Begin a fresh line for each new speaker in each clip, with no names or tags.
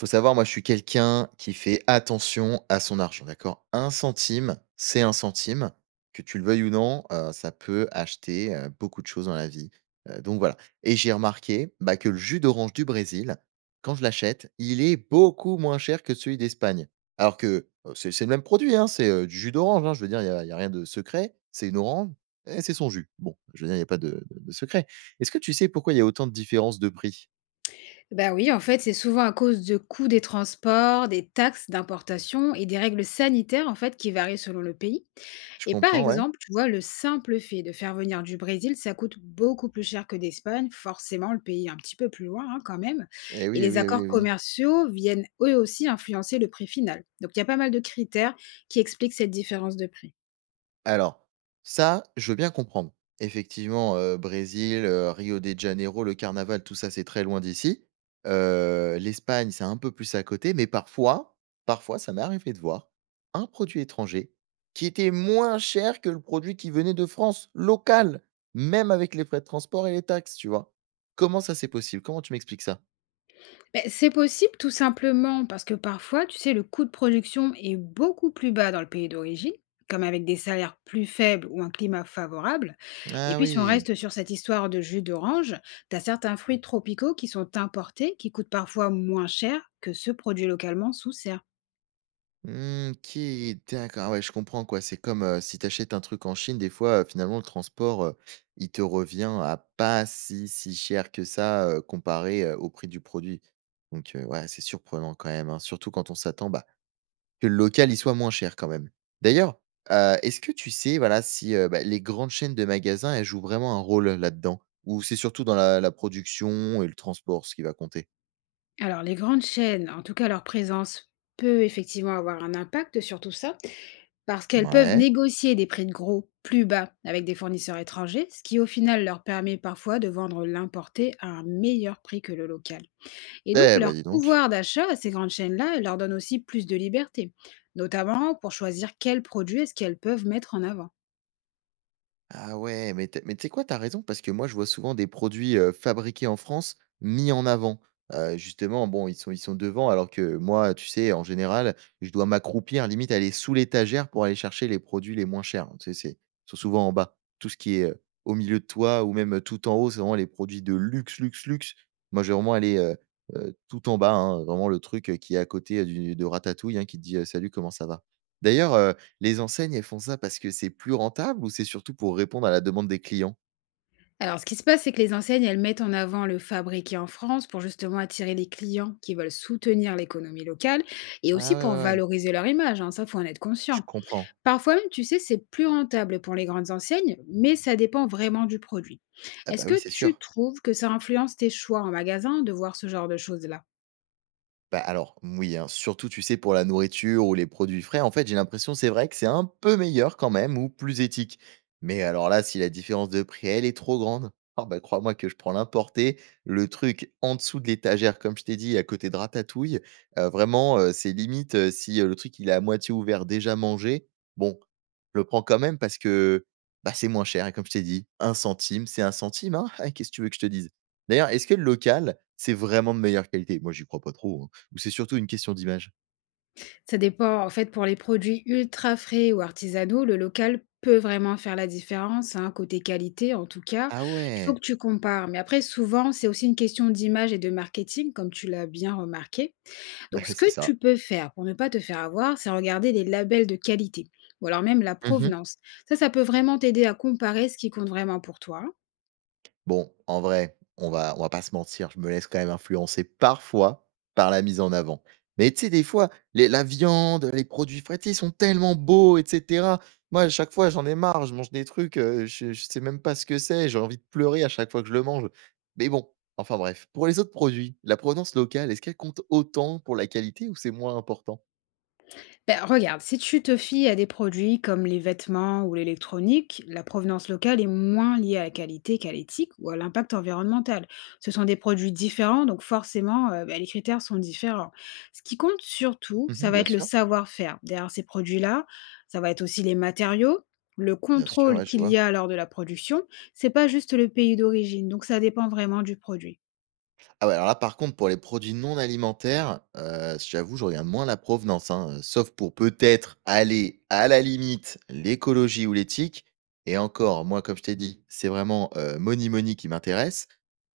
Faut savoir, moi, je suis quelqu'un qui fait attention à son argent, d'accord? Un centime, c'est un centime. Que tu le veuilles ou non, ça peut acheter, beaucoup de choses dans la vie, donc voilà et j'ai remarqué, bah, que le jus d'orange du Brésil, quand je l'achète, il est beaucoup moins cher que celui d'Espagne. Alors que, c'est le même produit, hein, c'est, du jus d'orange, hein, je veux dire, il y a rien de secret. C'est une orange et c'est son jus. Bon, je veux dire, il n'y a pas de secret. Est-ce que tu sais pourquoi il y a autant de différences de prix?
Bah oui, en fait, c'est souvent à cause de coûts des transports, des taxes d'importation et des règles sanitaires en fait qui varient selon le pays.
Je
Et par
comprends, ouais.
exemple, tu vois, le simple fait de faire venir du Brésil, ça coûte beaucoup plus cher que d'Espagne, forcément le pays est un petit peu plus loin hein, quand même.
Eh
Et
oui, eh
les
oui, eh oui, eh
accords
oui.
commerciaux viennent eux aussi influencer le prix final. Donc il y a pas mal de critères qui expliquent cette différence de prix.
Alors, ça, je veux bien comprendre. Effectivement, Brésil, Rio de Janeiro, le carnaval, tout ça, c'est très loin d'ici. L'Espagne, c'est un peu plus à côté, mais parfois, ça m'est arrivé de voir un produit étranger qui était moins cher que le produit qui venait de France, local, même avec les frais de transport et les taxes, tu vois? Comment ça, c'est possible? Comment tu m'expliques ça?
Beh, c'est possible tout simplement parce que parfois, tu sais, le coût de production est beaucoup plus bas dans le pays d'origine, comme avec des salaires plus faibles ou un climat favorable. Et
Ah
puis, si on
oui!
reste sur cette histoire de jus d'orange, tu as certains fruits tropicaux qui sont importés, qui coûtent parfois moins cher que ceux produits localement sous serre.
Mmh, OK, d'accord. Ah ouais, je comprends quoi. C'est comme, si tu achètes un truc en Chine, des fois, finalement, le transport, il te revient à pas si cher que ça, comparé, au prix du produit. Donc, ouais, c'est surprenant quand même, hein, surtout quand on s'attend, bah, que le local, il soit moins cher quand même. D'ailleurs, est-ce que tu sais, voilà, si, bah, les grandes chaînes de magasins, elles jouent vraiment un rôle là-dedans? Ou c'est surtout dans la production et le transport, ce qui va compter?
Alors, les grandes chaînes, en tout cas leur présence, peut effectivement avoir un impact sur tout ça, parce qu'elles peuvent
Ouais.
négocier des prix de gros plus bas avec des fournisseurs étrangers, ce qui au final leur permet parfois de vendre l'importé à un meilleur prix que le local. Et donc
Eh bah,
leur
dis donc.
pouvoir d'achat à ces grandes chaînes-là leur donne aussi plus de liberté, notamment pour choisir quels produits est-ce qu'elles peuvent mettre en avant.
Ah ouais, mais tu sais quoi? T'as raison, parce que moi, je vois souvent des produits, fabriqués en France, mis en avant. Justement, bon, ils sont devant, alors que moi, tu sais, en général, je dois m'accroupir, limite aller sous l'étagère pour aller chercher les produits les moins chers. Tu sais, c'est ils sont souvent en bas. Tout ce qui est, au milieu de toi ou même, tout en haut, c'est vraiment les produits de luxe, luxe, luxe. Moi, je vais vraiment aller, tout en bas, hein, vraiment le truc, qui est à côté, du de Ratatouille, hein, qui te dit, «Salut, comment ça va?» D'ailleurs, les enseignes, elles font ça parce que c'est plus rentable ou c'est surtout pour répondre à la demande des clients?
Alors, ce qui se passe, c'est que les enseignes, elles mettent en avant le fabriqué en France pour justement attirer les clients qui veulent soutenir l'économie locale et
Ah
aussi
ouais,
pour
ouais, ouais,
valoriser leur image, hein, ça, faut en être
je
conscient.
comprends.
Parfois même, tu sais, c'est plus rentable pour les grandes enseignes, mais ça dépend vraiment du produit.
Ah bah
Est-ce
oui,
que
c'est
tu
sûr.
trouves que ça influence tes choix en magasin de voir ce genre de choses-là?
Bah, alors, mmh, oui, hein, surtout, tu sais, pour la nourriture ou les produits frais, en fait, j'ai l'impression, c'est vrai que c'est un peu meilleur quand même ou plus éthique. Mais alors là, si la différence de prix, elle est trop grande, ah bah, crois-moi que je prends l'importé, le truc en dessous de l'étagère, comme je t'ai dit, à côté de Ratatouille. Vraiment, c'est limite si le truc, il est à moitié ouvert, déjà mangé. Bon, je le prends quand même parce que bah, c'est moins cher. Et comme je t'ai dit, un centime, c'est un centime. Hein. Qu'est-ce que tu veux que je te dise? D'ailleurs, est-ce que le local, c'est vraiment de meilleure qualité? Moi, j'y crois pas trop, hein. Ou c'est surtout une question d'image?
Ça dépend, en fait, pour les produits ultra frais ou artisanaux, le local peut vraiment faire la différence, hein, côté qualité en tout cas.
Ah
Il faut
ouais!
que tu compares, mais après, souvent, c'est aussi une question d'image et de marketing, comme tu l'as bien remarqué.
Bah,
Donc, ce que
c'est ça.
tu peux faire pour ne pas te faire avoir, c'est regarder les labels de qualité ou alors même la
Mmh.
provenance. Ça peut vraiment t'aider à comparer ce qui compte vraiment pour toi.
Bon, en vrai, on va pas se mentir, je me laisse quand même influencer parfois par la mise en avant. Mais tu sais, des fois, les la viande, les produits frais, tu sais, ils sont tellement beaux et cetera. Moi, à chaque fois, j'en ai marre, je mange des trucs, je sais même pas ce que c'est, j'ai envie de pleurer à chaque fois que je le mange. Mais bon, enfin bref. Pour les autres produits, la provenance locale, est-ce qu'elle compte autant pour la qualité ou c'est moins important?
Ben, regarde, si tu te fies à des produits comme les vêtements ou l'électronique, la provenance locale est moins liée à la qualité qu'à l'éthique ou à l'impact environnemental. Ce sont des produits différents, donc forcément, ben, les critères sont différents. Ce qui compte surtout,
Mmh,
ça va
bien
être le
sûr.
savoir-faire. Derrière ces produits-là, ça va être aussi les matériaux, le
Bien sûr,
contrôle
ouais, je
qu'il y
vois.
a lors de la production. C'est pas juste le pays d'origine, donc ça dépend vraiment du produit.
Ah ouais, alors là, par contre, pour les produits non alimentaires, j'avoue, je regarde moins la provenance, hein, sauf pour peut-être aller, à la limite, l'écologie ou l'éthique et encore, moi, comme je t'ai dit, c'est vraiment, money money qui m'intéresse.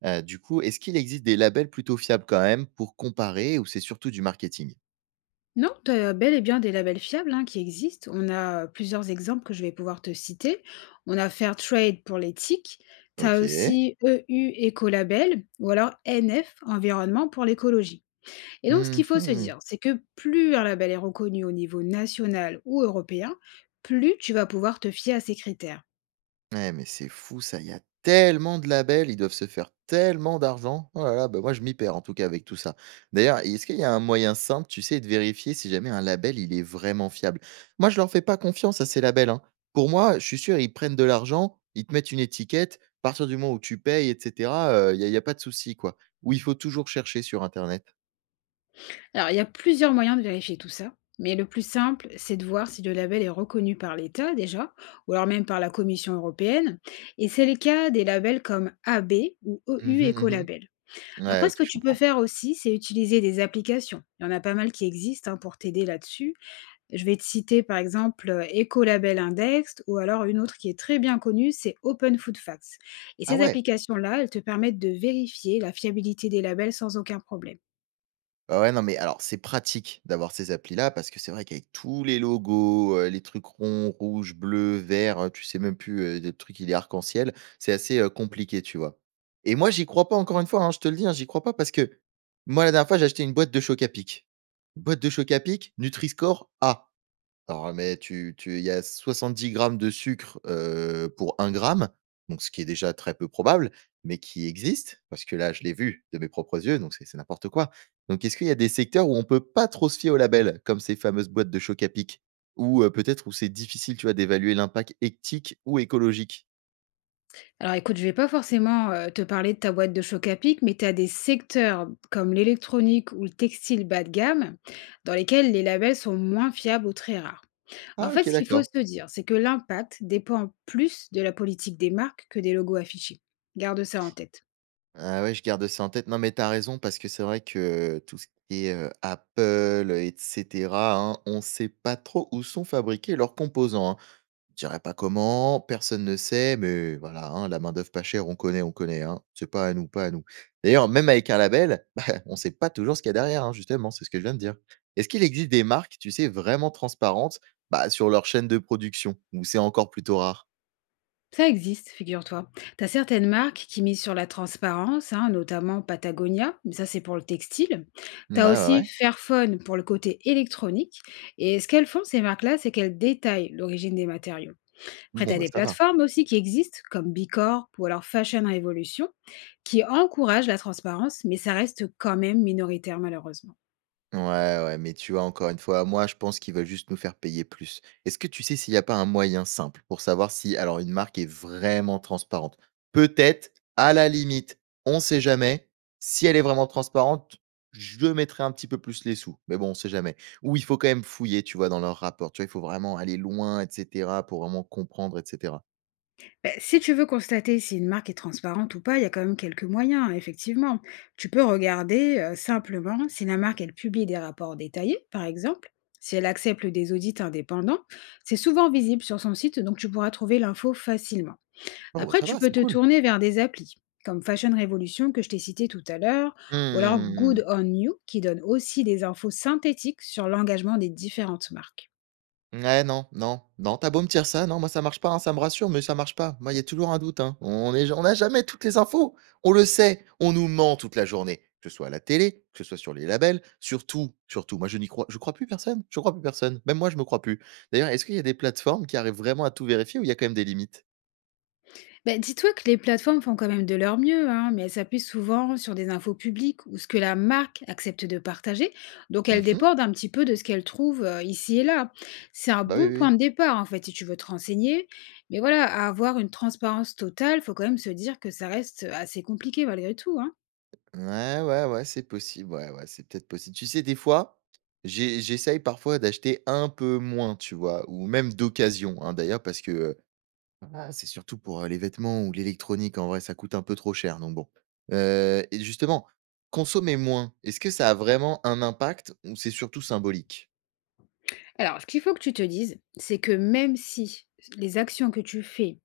Du coup, est-ce qu'il existe des labels plutôt fiables quand même pour comparer ou c'est surtout du marketing?
Non, tu as bel et bien des labels fiables, hein, qui existent. On a plusieurs exemples que je vais pouvoir te citer. On a Fairtrade pour l'éthique. Tu as
OK.
aussi EU Écolabel ou alors NF Environnement pour l'écologie. Et donc, ce qu'il faut se
Mmh.
dire, c'est que plus un label est reconnu au niveau national ou européen, plus tu vas pouvoir te fier à ces critères.
Ouais, mais c'est fou ça, il y a tellement de labels, ils doivent se faire tellement d'argent. Oh là là, bah, moi je m'y perds en tout cas avec tout ça. D'ailleurs, est-ce qu'il y a un moyen simple, tu sais, de vérifier si jamais un label, il est vraiment fiable? Moi, je leur fais pas confiance à ces labels, hein. Pour moi, je suis sûr, ils prennent de l'argent, ils te mettent une étiquette, à partir du moment où tu payes, et cetera, il y a pas de souci, quoi. Ou il faut toujours chercher sur internet?
Alors, il y a plusieurs moyens de vérifier tout ça, mais le plus simple, c'est de voir si le label est reconnu par l'État déjà, ou alors même par la Commission européenne. Et c'est le cas des labels comme AB ou
Mmh
EU
mh, mmh.
Ecolabel.
Ouais,
Après,
OK,
ce que
je
tu peux
comprends.
faire aussi, c'est utiliser des applications. Il y en a pas mal qui existent, hein, pour t'aider là-dessus. Je vais te citer par exemple Ecolabel Index, ou alors une autre qui est très bien connue, c'est Open Food Facts. Et
Ah
ces
ouais!
applications-là, elles te permettent de vérifier la fiabilité des labels sans aucun problème.
Ah ouais, non, mais alors, c'est pratique d'avoir ces applis-là parce que c'est vrai qu'avec tous les logos, les trucs ronds, rouges, bleus, verts, tu sais même plus, le truc, il est arc-en-ciel, c'est assez, compliqué, tu vois? Et moi, j'y crois pas encore une fois, hein, je te le dis, hein, j'y crois pas parce que moi, la dernière fois, j'ai acheté une boîte de Chocapic. Boîte de Chocapic, Nutri-Score A. Alors, mais tu il y a 70 grammes de sucre, pour 1 gramme, donc ce qui est déjà très peu probable, mais qui existe, parce que là, je l'ai vu de mes propres yeux, donc c'est n'importe quoi. Donc est-ce qu'il y a des secteurs où on peut pas trop se fier au label comme ces fameuses boîtes de choc à pic? Ou, peut-être où c'est difficile, tu vois, d'évaluer l'impact éthique ou écologique?
Alors écoute, je vais pas forcément, te parler de ta boîte de choc à pic, mais tu as des secteurs comme l'électronique ou le textile bas de gamme, dans lesquels les labels sont moins fiables ou très rares. En
Ah
fait,
OK,
ce qu'il faut
d'accord.
se dire, c'est que l'impact dépend plus de la politique des marques que des logos affichés. Garde ça en tête.
Ah ouais, je garde ça en tête. Non, mais t'as raison parce que c'est vrai que tout ce qui est, Apple, et cetera, hein, on sait pas trop où sont fabriqués leurs composants, hein. Je dirais pas comment, personne ne sait, mais voilà, hein, la main-d'œuvre pas chère, on connaît, hein. C'est pas à nous, pas à nous. D'ailleurs, même avec un label, bah, on sait pas toujours ce qu'il y a derrière, hein, justement, c'est ce que je viens de dire. Est-ce qu'il existe des marques, tu sais, vraiment transparentes, bah, sur leur chaîne de production, ou c'est encore plutôt rare?
Ça existe, figure-toi. Tu as certaines marques qui misent sur la transparence, hein, notamment Patagonia, mais ça c'est pour le textile.
Ouais,
Tu as
ouais,
aussi
ouais.
Fairphone pour le côté électronique. Et ce qu'elles font, ces marques-là, c'est qu'elles détaillent l'origine des matériaux. Après, tu
Bon,
as
bah,
des
ça va.
plateformes aussi qui existent, comme Bicorp ou alors Fashion Revolution, qui encouragent la transparence, mais ça reste quand même minoritaire malheureusement.
Ouais, ouais, mais tu vois, encore une fois, moi, je pense qu'ils veulent juste nous faire payer plus. Est-ce que tu sais s'il n'y a pas un moyen simple pour savoir si, alors, une marque est vraiment transparente? Peut-être, à la limite, on sait jamais. Si elle est vraiment transparente, je mettrai un petit peu plus les sous. Mais bon, on sait jamais. Ou il faut quand même fouiller, tu vois, dans leur rapport. Tu vois, il faut vraiment aller loin, etc., pour vraiment comprendre, etc.
Beh, si tu veux constater si une marque est transparente ou pas, il y a quand même quelques moyens, effectivement. Tu peux regarder simplement si la marque, elle publie des rapports détaillés, par exemple, si elle accepte des audits indépendants. C'est souvent visible sur son site, donc tu pourras trouver l'info facilement.
Oh, bah,
Après,
ça
tu
va,
peux
c'est
te
cool.
tourner vers des applis, comme Fashion Revolution que je t'ai cité tout à l'heure, ou alors
Hmm.
Good On You, qui donne aussi des infos synthétiques sur l'engagement des différentes marques.
Ouais, non, non, non, tu as beau me dire ça, non, moi ça marche pas, hein, ça me rassure, mais ça marche pas. Moi, il y a toujours un doute, hein. On n'a jamais toutes les infos. On le sait, on nous ment toute la journée, que ce soit à la télé, que ce soit sur les labels, surtout, surtout. Moi, je crois plus personne, je crois plus personne. Même moi, je me crois plus. D'ailleurs, est-ce qu'il y a des plateformes qui arrivent vraiment à tout vérifier ou il y a quand même des limites?
Bah, dis-toi que les plateformes font quand même de leur mieux, hein, mais elles s'appuient souvent sur des infos publiques ou ce que la marque accepte de partager. Donc elles
Mmh.
dépendent un petit peu de ce qu'elles trouvent ici et là. C'est un
Bah, oui,
bon
oui,
point
oui.
de départ, en fait, si tu veux te renseigner. Mais voilà, à avoir une transparence totale, faut quand même se dire que ça reste assez compliqué malgré tout, hein.
Ouais, ouais, ouais, c'est possible, ouais, ouais, c'est peut-être possible. Tu sais, des fois, j'essaye parfois d'acheter un peu moins, tu vois? Ou même d'occasion, hein, d'ailleurs, parce que, Ah, c'est surtout pour, les vêtements ou l'électronique, en vrai, ça coûte un peu trop cher, donc bon. Et justement, consommer moins, est-ce que ça a vraiment un impact ou c'est surtout symbolique?
Alors, ce qu'il faut que tu te dises, c'est que même si les actions que tu fais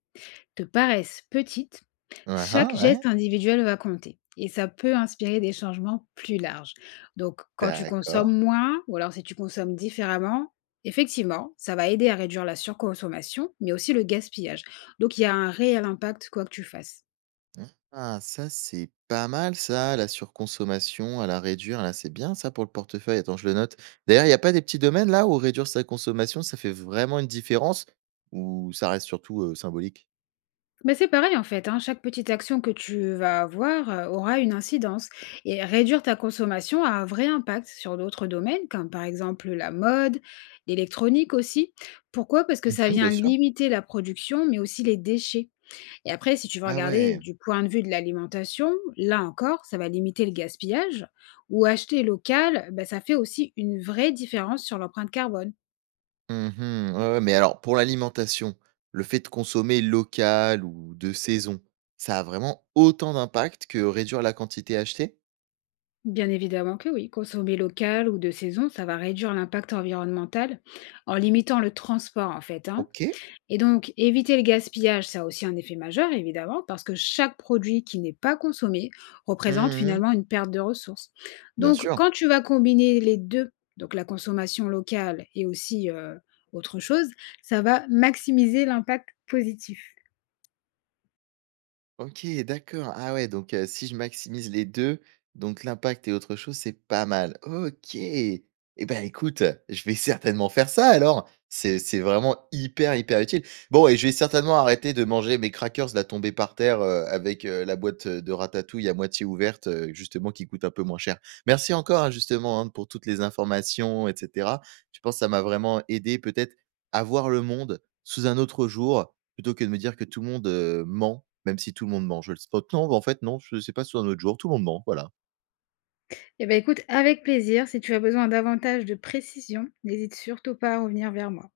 te paraissent petites,
Hein, hein,
chaque geste
ouais,
individuel va compter et ça peut inspirer des changements plus larges. Donc, quand tu
d'accord.
consommes moins ou alors si tu consommes différemment, effectivement, ça va aider à réduire la surconsommation, mais aussi le gaspillage. Donc, il y a un réel impact quoi que tu fasses.
Ah, ça, c'est pas mal ça, la surconsommation, à la réduire, là, c'est bien ça pour le portefeuille. Attends, je le note. D'ailleurs, il n'y a pas des petits domaines là où réduire sa consommation, ça fait vraiment une différence ou ça reste surtout, symbolique?
Mais c'est pareil en fait, hein, chaque petite action que tu vas avoir aura une incidence. Et réduire ta consommation a un vrai impact sur d'autres domaines, comme par exemple la mode, l'électronique aussi. Pourquoi? Parce que ça
Mmh, bien
vient
sûr.
limiter la production, mais aussi les déchets. Et après, si tu veux
Ah
regarder
ouais.
du point de vue de l'alimentation, là encore, ça va limiter le gaspillage. Ou acheter local, bah, ça fait aussi une vraie différence sur l'empreinte carbone.
Mmh. Ouais, ouais, mais alors pour l'alimentation, le fait de consommer local ou de saison, ça a vraiment autant d'impact que réduire la quantité achetée?
Bien évidemment que oui, consommer local ou de saison, ça va réduire l'impact environnemental en limitant le transport en fait, hein.
OK.
Et donc, éviter le gaspillage, ça a aussi un effet majeur évidemment, parce que chaque produit qui n'est pas consommé représente
Mmh.
finalement une perte de ressources.
Bien
Donc,
sûr.
quand tu vas combiner les deux, donc la consommation locale et aussi autre chose, ça va maximiser l'impact positif.
OK, d'accord. Ah ouais, donc si je maximise les 2, donc l'impact et autre chose, c'est pas mal. OK. Et ben écoute, je vais certainement faire ça alors. C'est vraiment hyper, hyper utile. Bon et je vais certainement arrêter de manger mes crackers là tombés par terre, avec, la boîte, de ratatouille à moitié ouverte, justement qui coûte un peu moins cher. Merci encore, hein, justement, hein, pour toutes les informations et cetera. Je pense que ça m'a vraiment aidé peut-être à voir le monde sous un autre jour. Plutôt que de me dire que tout le monde, ment, même si tout le monde ment. Je le spot non, bah, en fait, non, je sais pas, sur un autre jour, tout le monde ment, voilà.
Eh bien écoute, avec plaisir, si tu as besoin davantage de précision, n'hésite surtout pas à revenir vers moi.